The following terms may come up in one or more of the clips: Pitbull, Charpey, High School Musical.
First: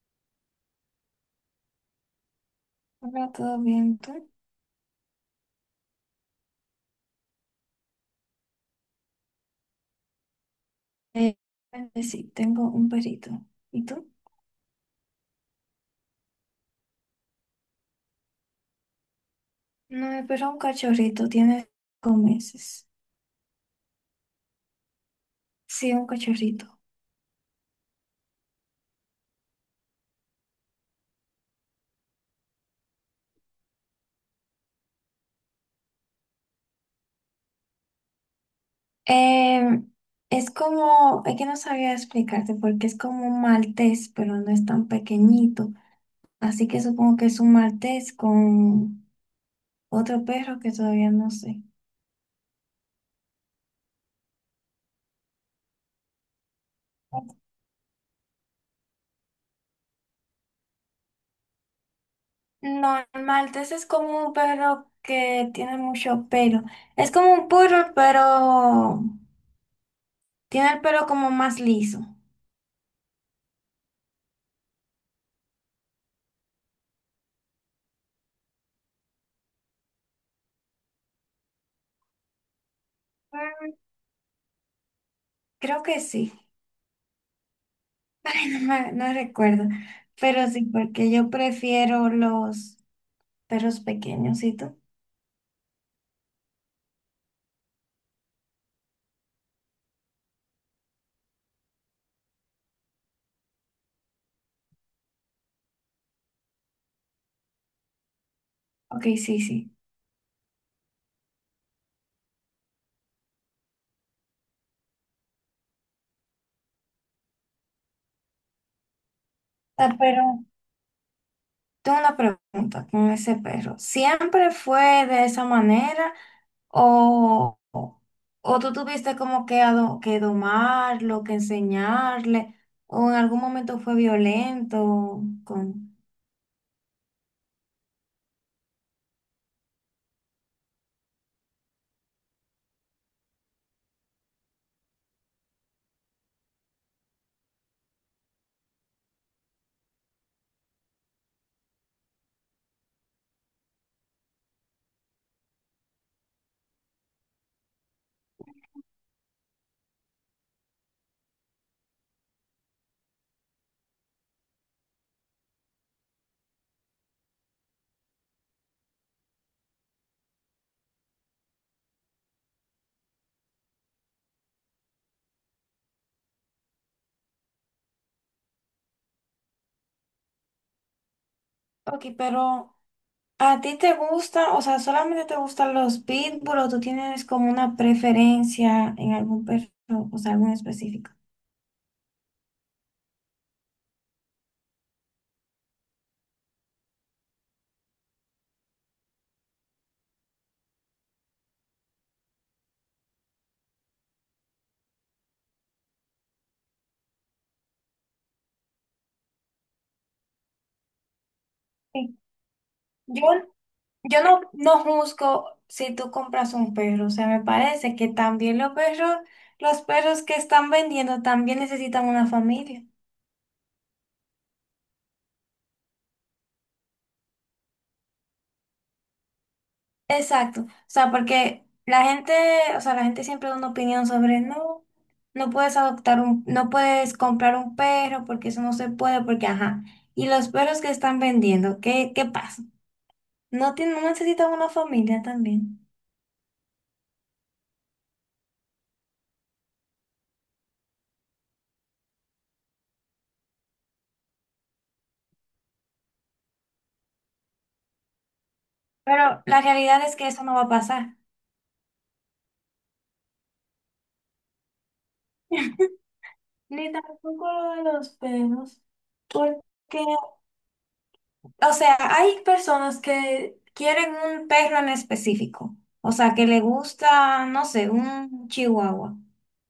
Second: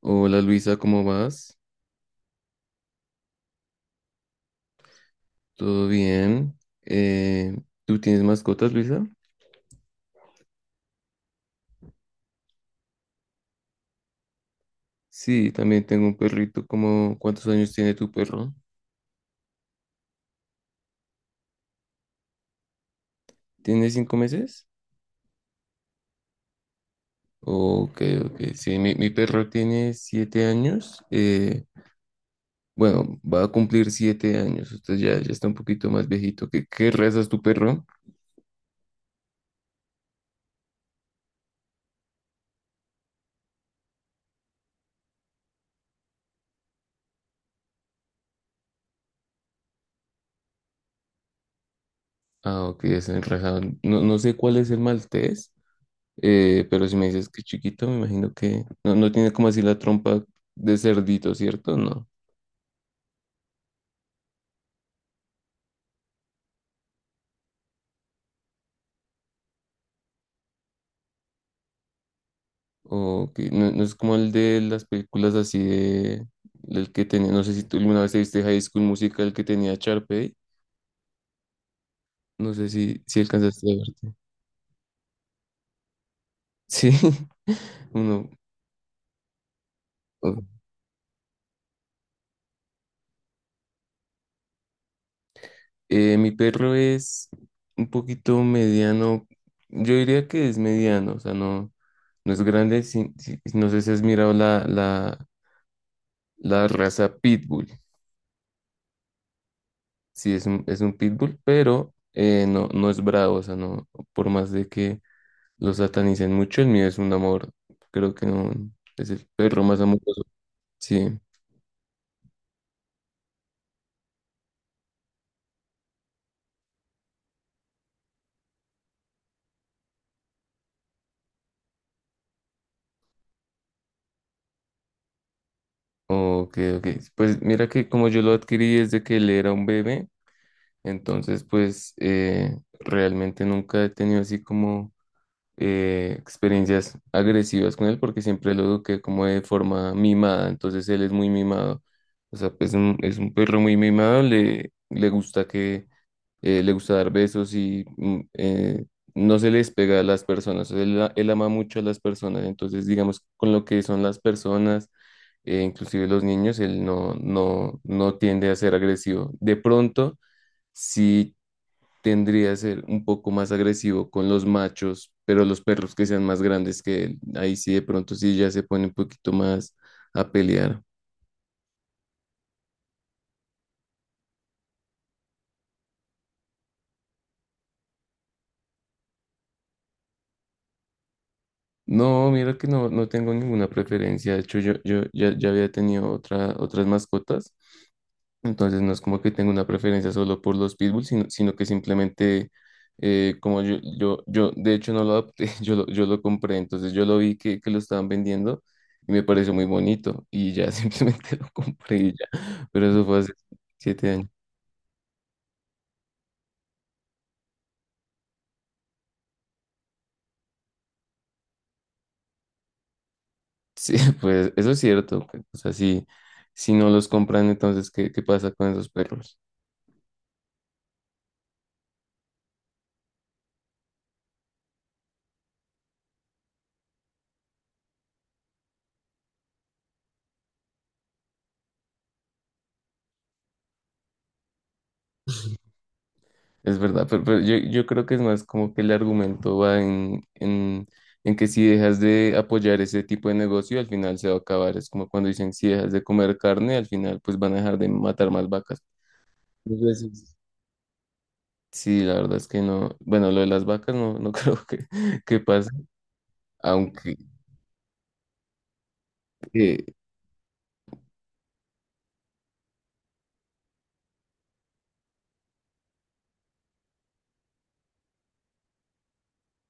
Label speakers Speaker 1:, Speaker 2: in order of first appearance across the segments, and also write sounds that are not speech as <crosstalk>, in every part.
Speaker 1: Hola Luisa, ¿cómo vas?
Speaker 2: Hola, ¿todo bien? ¿Tú?
Speaker 1: ¿Todo bien? Eh, ¿Tú tienes mascotas, Luisa?
Speaker 2: Eh, sí, tengo un perrito. ¿Y tú?
Speaker 1: Sí, también tengo un perrito. ¿Cuántos años tiene tu perro?
Speaker 2: No, pero un cachorrito, tiene cinco meses.
Speaker 1: ¿Tiene 5 meses?
Speaker 2: Sí, un cachorrito.
Speaker 1: Ok, ok. Sí, mi perro tiene 7 años. Bueno, va a cumplir 7 años. Usted ya está un poquito más viejito. ¿Qué raza es tu perro?
Speaker 2: Eh, es como, es que no sabía explicarte porque es como un maltés, pero no es tan pequeñito. Así que supongo que es un maltés con otro perro que todavía no sé.
Speaker 1: Ah, ok, es el raza. No, no sé cuál es el maltés, pero si me dices que es chiquito, me imagino que no, no tiene como así la trompa de cerdito, ¿cierto? No.
Speaker 2: No, el maltés es como un perro que tiene mucho pelo. Es como un poodle, pero tiene el pelo como más liso.
Speaker 1: Ok, no, no es como el de las películas así de... El que tenía, no sé si tú alguna vez te viste High School Musical que tenía Charpey. No sé si alcanzaste
Speaker 2: Mm,
Speaker 1: a verte.
Speaker 2: creo que sí.
Speaker 1: Sí, <laughs>
Speaker 2: <laughs>
Speaker 1: uno.
Speaker 2: Ay, no recuerdo. Pero
Speaker 1: o-
Speaker 2: sí, porque yo prefiero los perros pequeños, ¿y tú?
Speaker 1: Mi perro es un poquito mediano. Yo diría que es mediano, o sea, no, no es grande. Sí, no sé si has mirado la raza Pitbull.
Speaker 2: Ok, sí, sí.
Speaker 1: Sí, es es un Pitbull, pero no, no es bravo, o sea, no, por más de que lo satanizan mucho, el mío es un amor, creo que no, es el perro más
Speaker 2: Ah,
Speaker 1: amoroso.
Speaker 2: pero
Speaker 1: Sí,
Speaker 2: tengo una pregunta con ese perro. ¿Siempre fue de esa manera o, o, o tú tuviste como que, que domarlo, que enseñarle, o en algún momento fue violento con...
Speaker 1: ok, ok. Pues mira que como yo lo adquirí desde que él era un bebé, entonces pues realmente nunca he tenido así como experiencias agresivas con él porque siempre lo eduqué como de forma mimada, entonces él es muy mimado, o sea, pues, es un perro muy mimado, le gusta que, le gusta dar besos y no se les pega a las personas, o sea, él ama mucho a las personas, entonces digamos con lo que son las personas, inclusive los niños, él no tiende a ser agresivo. De pronto, si tendría que ser un poco más agresivo con los machos, pero los perros que sean más grandes que él, ahí sí de pronto sí ya se pone un poquito más a pelear.
Speaker 2: Ok, pero... ¿A ti te gusta, o sea, solamente te gustan los pitbull o tú tienes como una preferencia en algún perro, o sea, algún específico?
Speaker 1: No, mira que no, no tengo ninguna preferencia. De hecho, yo ya había tenido otras mascotas. Entonces no es como que tenga una preferencia solo por los pitbulls, sino que simplemente como yo, de hecho no lo adopté, <laughs> yo lo compré, entonces yo lo vi que lo estaban vendiendo y me pareció muy bonito y ya, <laughs> simplemente lo compré y
Speaker 2: Sí.
Speaker 1: ya, pero eso fue
Speaker 2: Yo,
Speaker 1: hace siete
Speaker 2: yo
Speaker 1: años.
Speaker 2: no juzgo si tú compras un perro, o sea, me parece que también los perros que están vendiendo también necesitan una familia.
Speaker 1: Sí, <laughs> pues eso es cierto, pues, o sea, si, si no los compran, entonces ¿qué, qué pasa con esos perros?
Speaker 2: Exacto, o sea, porque la gente, o sea, la gente siempre da una opinión sobre, no, no puedes adoptar no puedes comprar un perro porque eso no se puede, porque ajá. Y los perros que están vendiendo, ¿ qué pasa? No tienen, no necesitan una familia también.
Speaker 1: Es verdad, pero yo creo que es más como que el argumento va en que si dejas de apoyar ese tipo de negocio, al final se va a acabar. Es como cuando dicen, si dejas de comer carne, al final pues van a dejar de matar más vacas.
Speaker 2: Pero la
Speaker 1: Muchas
Speaker 2: realidad es que
Speaker 1: veces.
Speaker 2: eso no va a pasar.
Speaker 1: Sí, la verdad es que no. Bueno, lo de las vacas no, no <laughs> creo que pase,
Speaker 2: <laughs> Ni
Speaker 1: aunque
Speaker 2: tampoco lo de los perros,
Speaker 1: eh,
Speaker 2: porque... O sea, hay personas que quieren un perro en específico. O sea, que le gusta, no sé, un chihuahua.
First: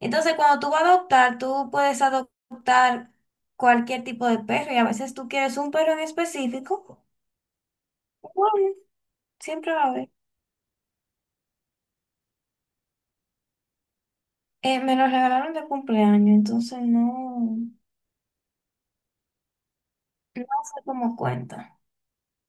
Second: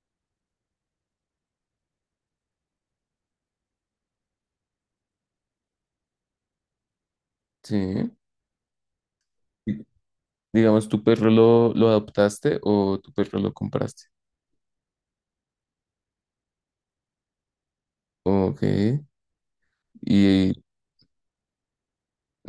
Speaker 2: Entonces, cuando tú vas a adoptar, tú puedes adoptar cualquier tipo de perro y a veces tú quieres un perro en específico.
Speaker 1: sí.
Speaker 2: Bueno, siempre va a haber.
Speaker 1: Digamos, ¿tu perro lo adoptaste o tu perro lo compraste?
Speaker 2: Me lo regalaron de cumpleaños, entonces no,
Speaker 1: Ok.
Speaker 2: no
Speaker 1: Y
Speaker 2: sé cómo cuenta.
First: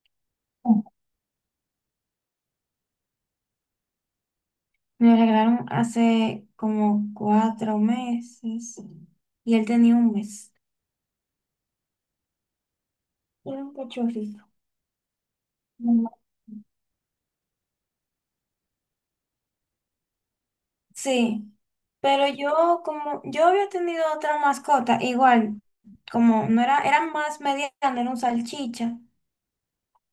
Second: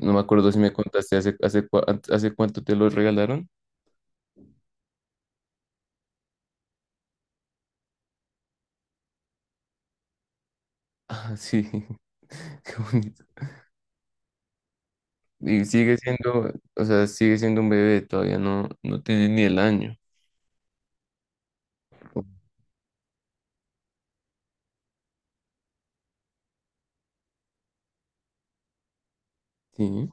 Speaker 1: no me acuerdo si me contaste hace cuánto te lo regalaron.
Speaker 2: Me lo regalaron hace como cuatro meses y él tenía un mes.
Speaker 1: Ah, sí, <laughs> qué bonito.
Speaker 2: Era un cachorrito.
Speaker 1: Y sigue
Speaker 2: Mm.
Speaker 1: siendo, o sea, sigue siendo un bebé, todavía no, no tiene ni el año.
Speaker 2: Sí,
Speaker 1: O-
Speaker 2: pero yo como yo había tenido otra mascota, igual, como no era, eran más mediana, era un salchicha,
Speaker 1: Sí,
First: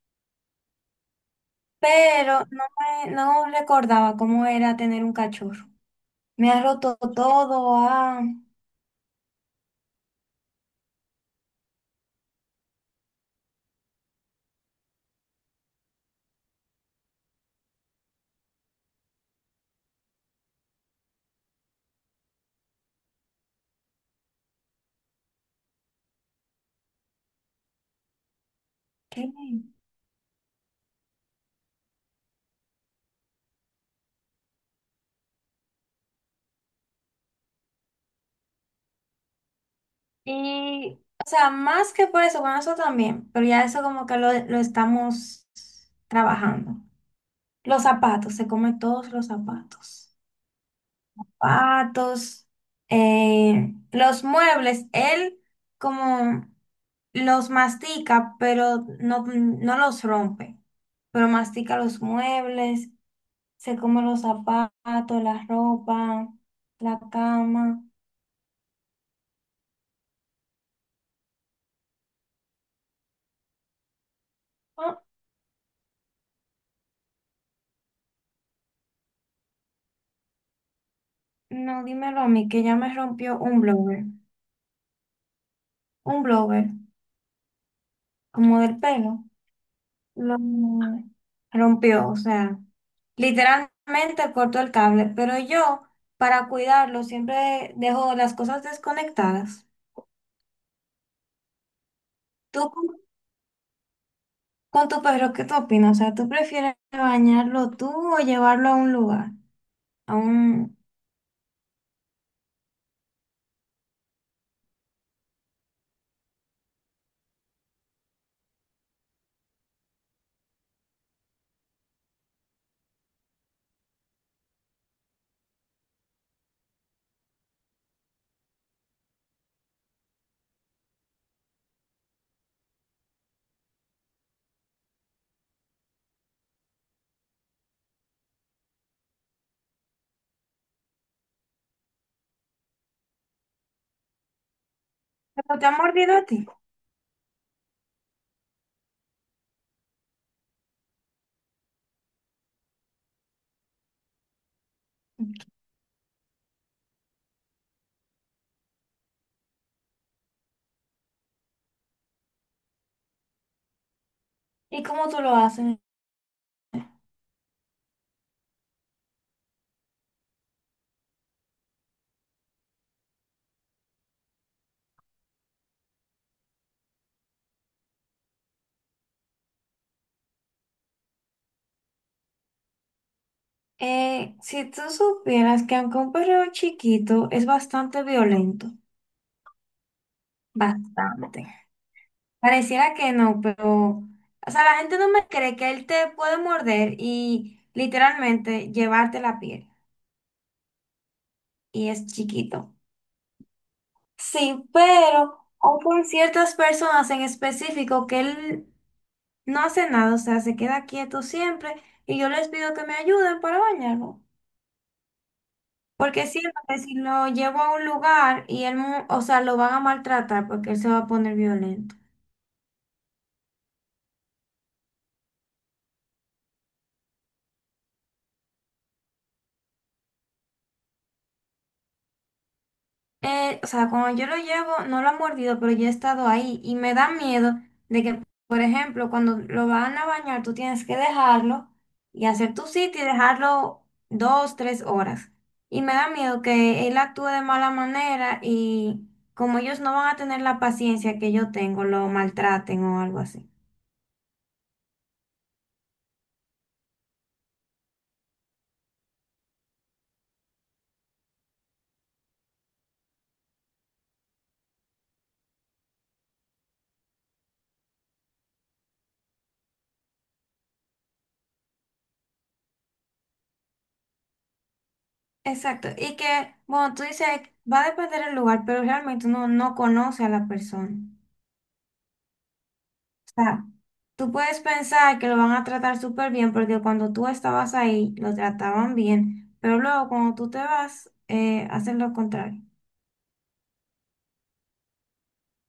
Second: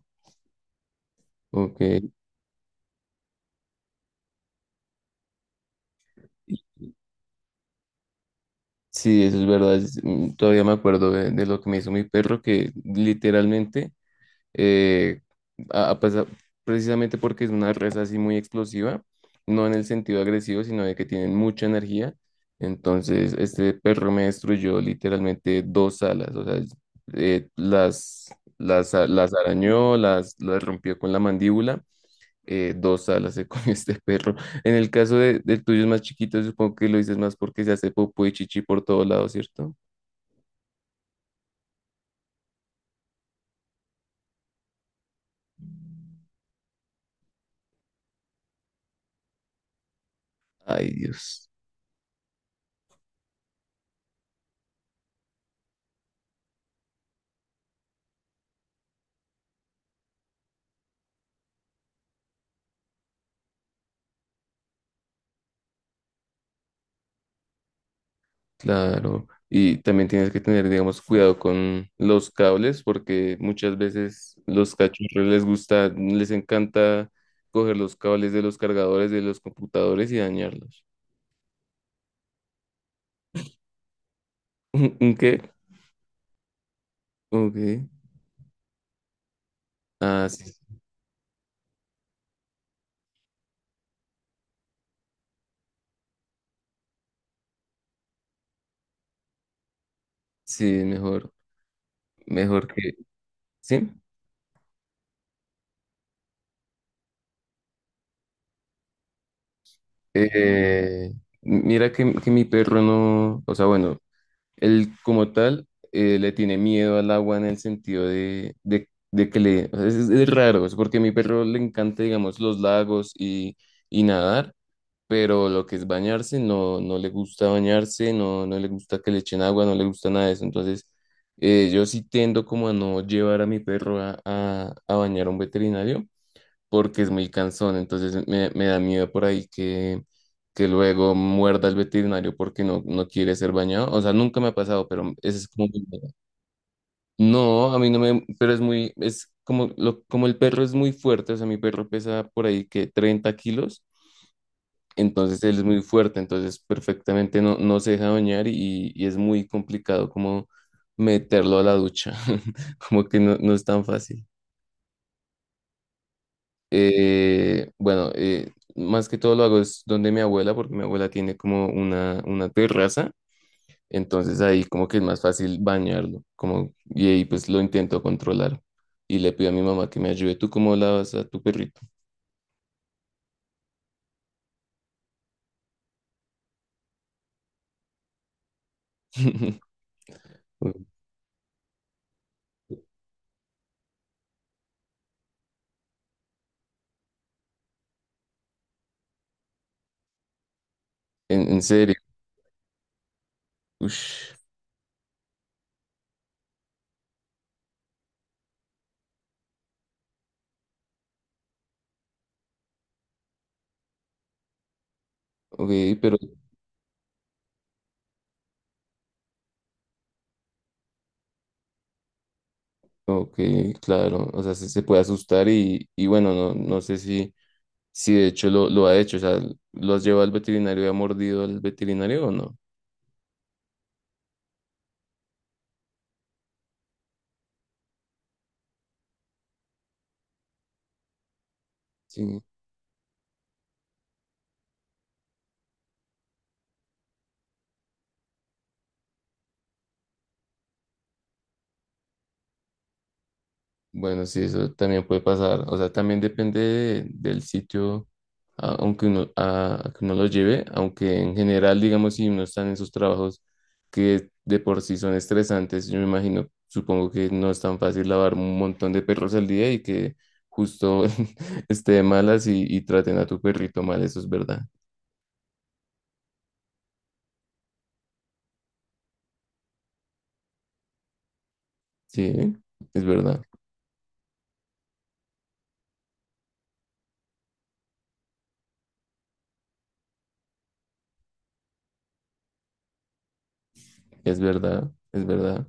Speaker 1: ok.
Speaker 2: pero no no recordaba cómo era tener un cachorro. Me ha roto todo, ah,
Speaker 1: Sí, eso es verdad. Todavía me acuerdo de lo que me hizo mi perro, que literalmente eh, a- a pesar- precisamente porque es una raza así muy explosiva, no en el sentido agresivo, sino de que tienen mucha energía. Entonces, este perro me destruyó literalmente dos alas, o sea, eh, las,
Speaker 2: ¿qué?
Speaker 1: las arañó, las rompió con la mandíbula. Dos alas se comió <laughs> este perro. En el caso de, del tuyo es más chiquito, supongo que lo dices más porque se hace popó y chichi por todos lados, ¿cierto?
Speaker 2: Y, o sea, más que por eso, bueno, eso también, pero ya eso como que lo estamos trabajando. Los zapatos, se come todos los zapatos.
Speaker 1: Ay, Dios.
Speaker 2: Zapatos, los muebles, él como los mastica, pero no, no los rompe, pero mastica los muebles, se come los zapatos, la ropa, la cama.
Speaker 1: Claro, y también tienes que tener, digamos, cuidado con los cables, porque muchas veces los
Speaker 2: Ah,
Speaker 1: cachorros les gusta, les encanta coger los cables de los cargadores de los computadores y dañarlos.
Speaker 2: no, dímelo a mí, que ya me rompió
Speaker 1: <laughs> ¿Un qué?
Speaker 2: un blower,
Speaker 1: Ok.
Speaker 2: como del pelo.
Speaker 1: Ah,
Speaker 2: Lo
Speaker 1: sí,
Speaker 2: rompió, o sea, literalmente cortó el cable, pero yo para cuidarlo siempre dejo las cosas desconectadas.
Speaker 1: sí, mejor
Speaker 2: Tú con,
Speaker 1: que, sí.
Speaker 2: con tu perro, ¿qué tú opinas? O sea, ¿tú prefieres bañarlo tú o llevarlo a un lugar? A un...
Speaker 1: Eh, Mira que mi perro no, o sea, bueno, él como tal le tiene miedo al agua en el sentido de que le... O sea, es raro, es porque a mi perro le encanta, digamos, los lagos y nadar, pero lo que es bañarse, no, no le gusta bañarse, no, no le gusta que le echen agua, no le gusta nada de eso. Entonces, yo sí tendo como a no llevar a mi perro a bañar a un veterinario porque es muy cansón, entonces me da miedo por ahí que luego muerda el veterinario porque no, no quiere ser bañado. O sea, nunca me ha pasado, pero ese es
Speaker 2: ¿Pero te
Speaker 1: como...
Speaker 2: ha mordido a ti?
Speaker 1: No, a mí no me... Pero es muy... Es como, lo, como el perro es muy fuerte, o sea, mi perro pesa por ahí que 30 kilos, entonces él es muy fuerte, entonces perfectamente no, no se deja bañar y es muy complicado como meterlo a la ducha, <laughs> como que no, no es tan fácil.
Speaker 2: ¿Y cómo tú lo haces?
Speaker 1: Bueno, más que todo lo hago es donde mi abuela, porque mi abuela tiene como una terraza, entonces ahí como que es más fácil bañarlo, como, y ahí pues lo intento controlar. Y le pido a mi mamá que me ayude. ¿Tú cómo lavas a tu perrito?
Speaker 2: Si tú supieras que aunque un perro chiquito es bastante violento,
Speaker 1: <laughs> Uy,
Speaker 2: bastante. Pareciera que no, pero, o sea, la gente no me cree que él te puede morder y literalmente llevarte la piel.
Speaker 1: en
Speaker 2: Y
Speaker 1: serio.
Speaker 2: es chiquito.
Speaker 1: Ush.
Speaker 2: Sí, pero, o por ciertas personas en específico que él no hace nada, o sea, se queda quieto siempre y yo les pido que me ayuden para bañarlo.
Speaker 1: Ok, pero,
Speaker 2: Porque siento que si lo llevo a un lugar y él, o sea, lo van a maltratar porque él se va a poner violento.
Speaker 1: ok, claro, o sea, se puede asustar y bueno, no, no sé si, si de hecho lo ha hecho, o sea, ¿lo has llevado al veterinario y ha mordido al veterinario o no?
Speaker 2: O sea, cuando yo lo llevo, no lo han mordido, pero yo he estado ahí y me da miedo de que, por ejemplo, cuando lo van a bañar, tú tienes que dejarlo y
Speaker 1: Sí.
Speaker 2: hacer tu sitio y dejarlo dos, tres horas. Y me da miedo que él actúe de mala manera y como ellos no van a tener la paciencia que yo tengo, lo maltraten o algo así.
Speaker 1: Bueno, sí, eso también puede pasar. O sea, también depende del sitio a- aunque uno, a que uno lo lleve, aunque en general, digamos, si uno está en esos trabajos que de por sí son estresantes, yo me imagino, supongo que no es tan fácil lavar un montón de perros al día y que justo <laughs> esté de malas y traten a tu perrito mal, eso es verdad.
Speaker 2: Exacto. Y que, bueno, tú dices, va a depender del lugar, pero realmente uno no conoce a la persona.
Speaker 1: Sí, es
Speaker 2: O
Speaker 1: verdad,
Speaker 2: sea, tú puedes pensar que lo van a tratar súper bien porque cuando tú estabas ahí lo trataban bien, pero luego cuando tú te vas, hacen lo contrario.
Speaker 1: es verdad, es verdad.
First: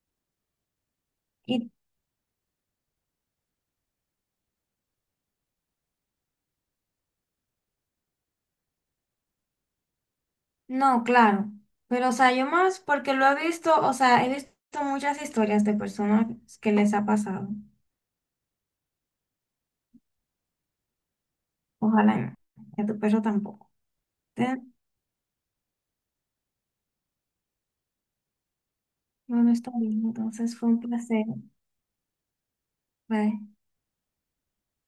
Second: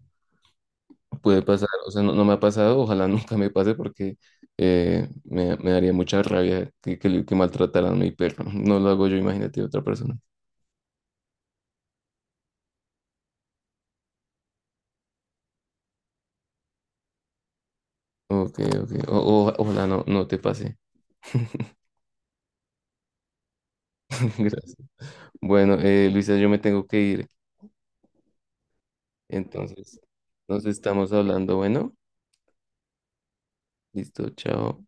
Speaker 1: Puede pasar,
Speaker 2: Y
Speaker 1: o sea, no, no me ha pasado, ojalá <laughs> nunca me pase porque me daría mucha rabia que maltrataran a mi perro. No lo hago yo, imagínate otra persona.
Speaker 2: no, claro, pero o sea, yo más porque lo he visto, o sea, he visto muchas historias de personas que les ha pasado.
Speaker 1: Ok, ok. Ojalá no, no te pase. <laughs>
Speaker 2: Ojalá no, y a tu perro tampoco. Te-
Speaker 1: Gracias. Bueno, Luisa, yo me tengo que ir.
Speaker 2: Bueno, está
Speaker 1: Entonces,
Speaker 2: bien, entonces
Speaker 1: nos
Speaker 2: fue un
Speaker 1: estamos
Speaker 2: placer.
Speaker 1: hablando. Bueno,
Speaker 2: Bye.
Speaker 1: listo, chao.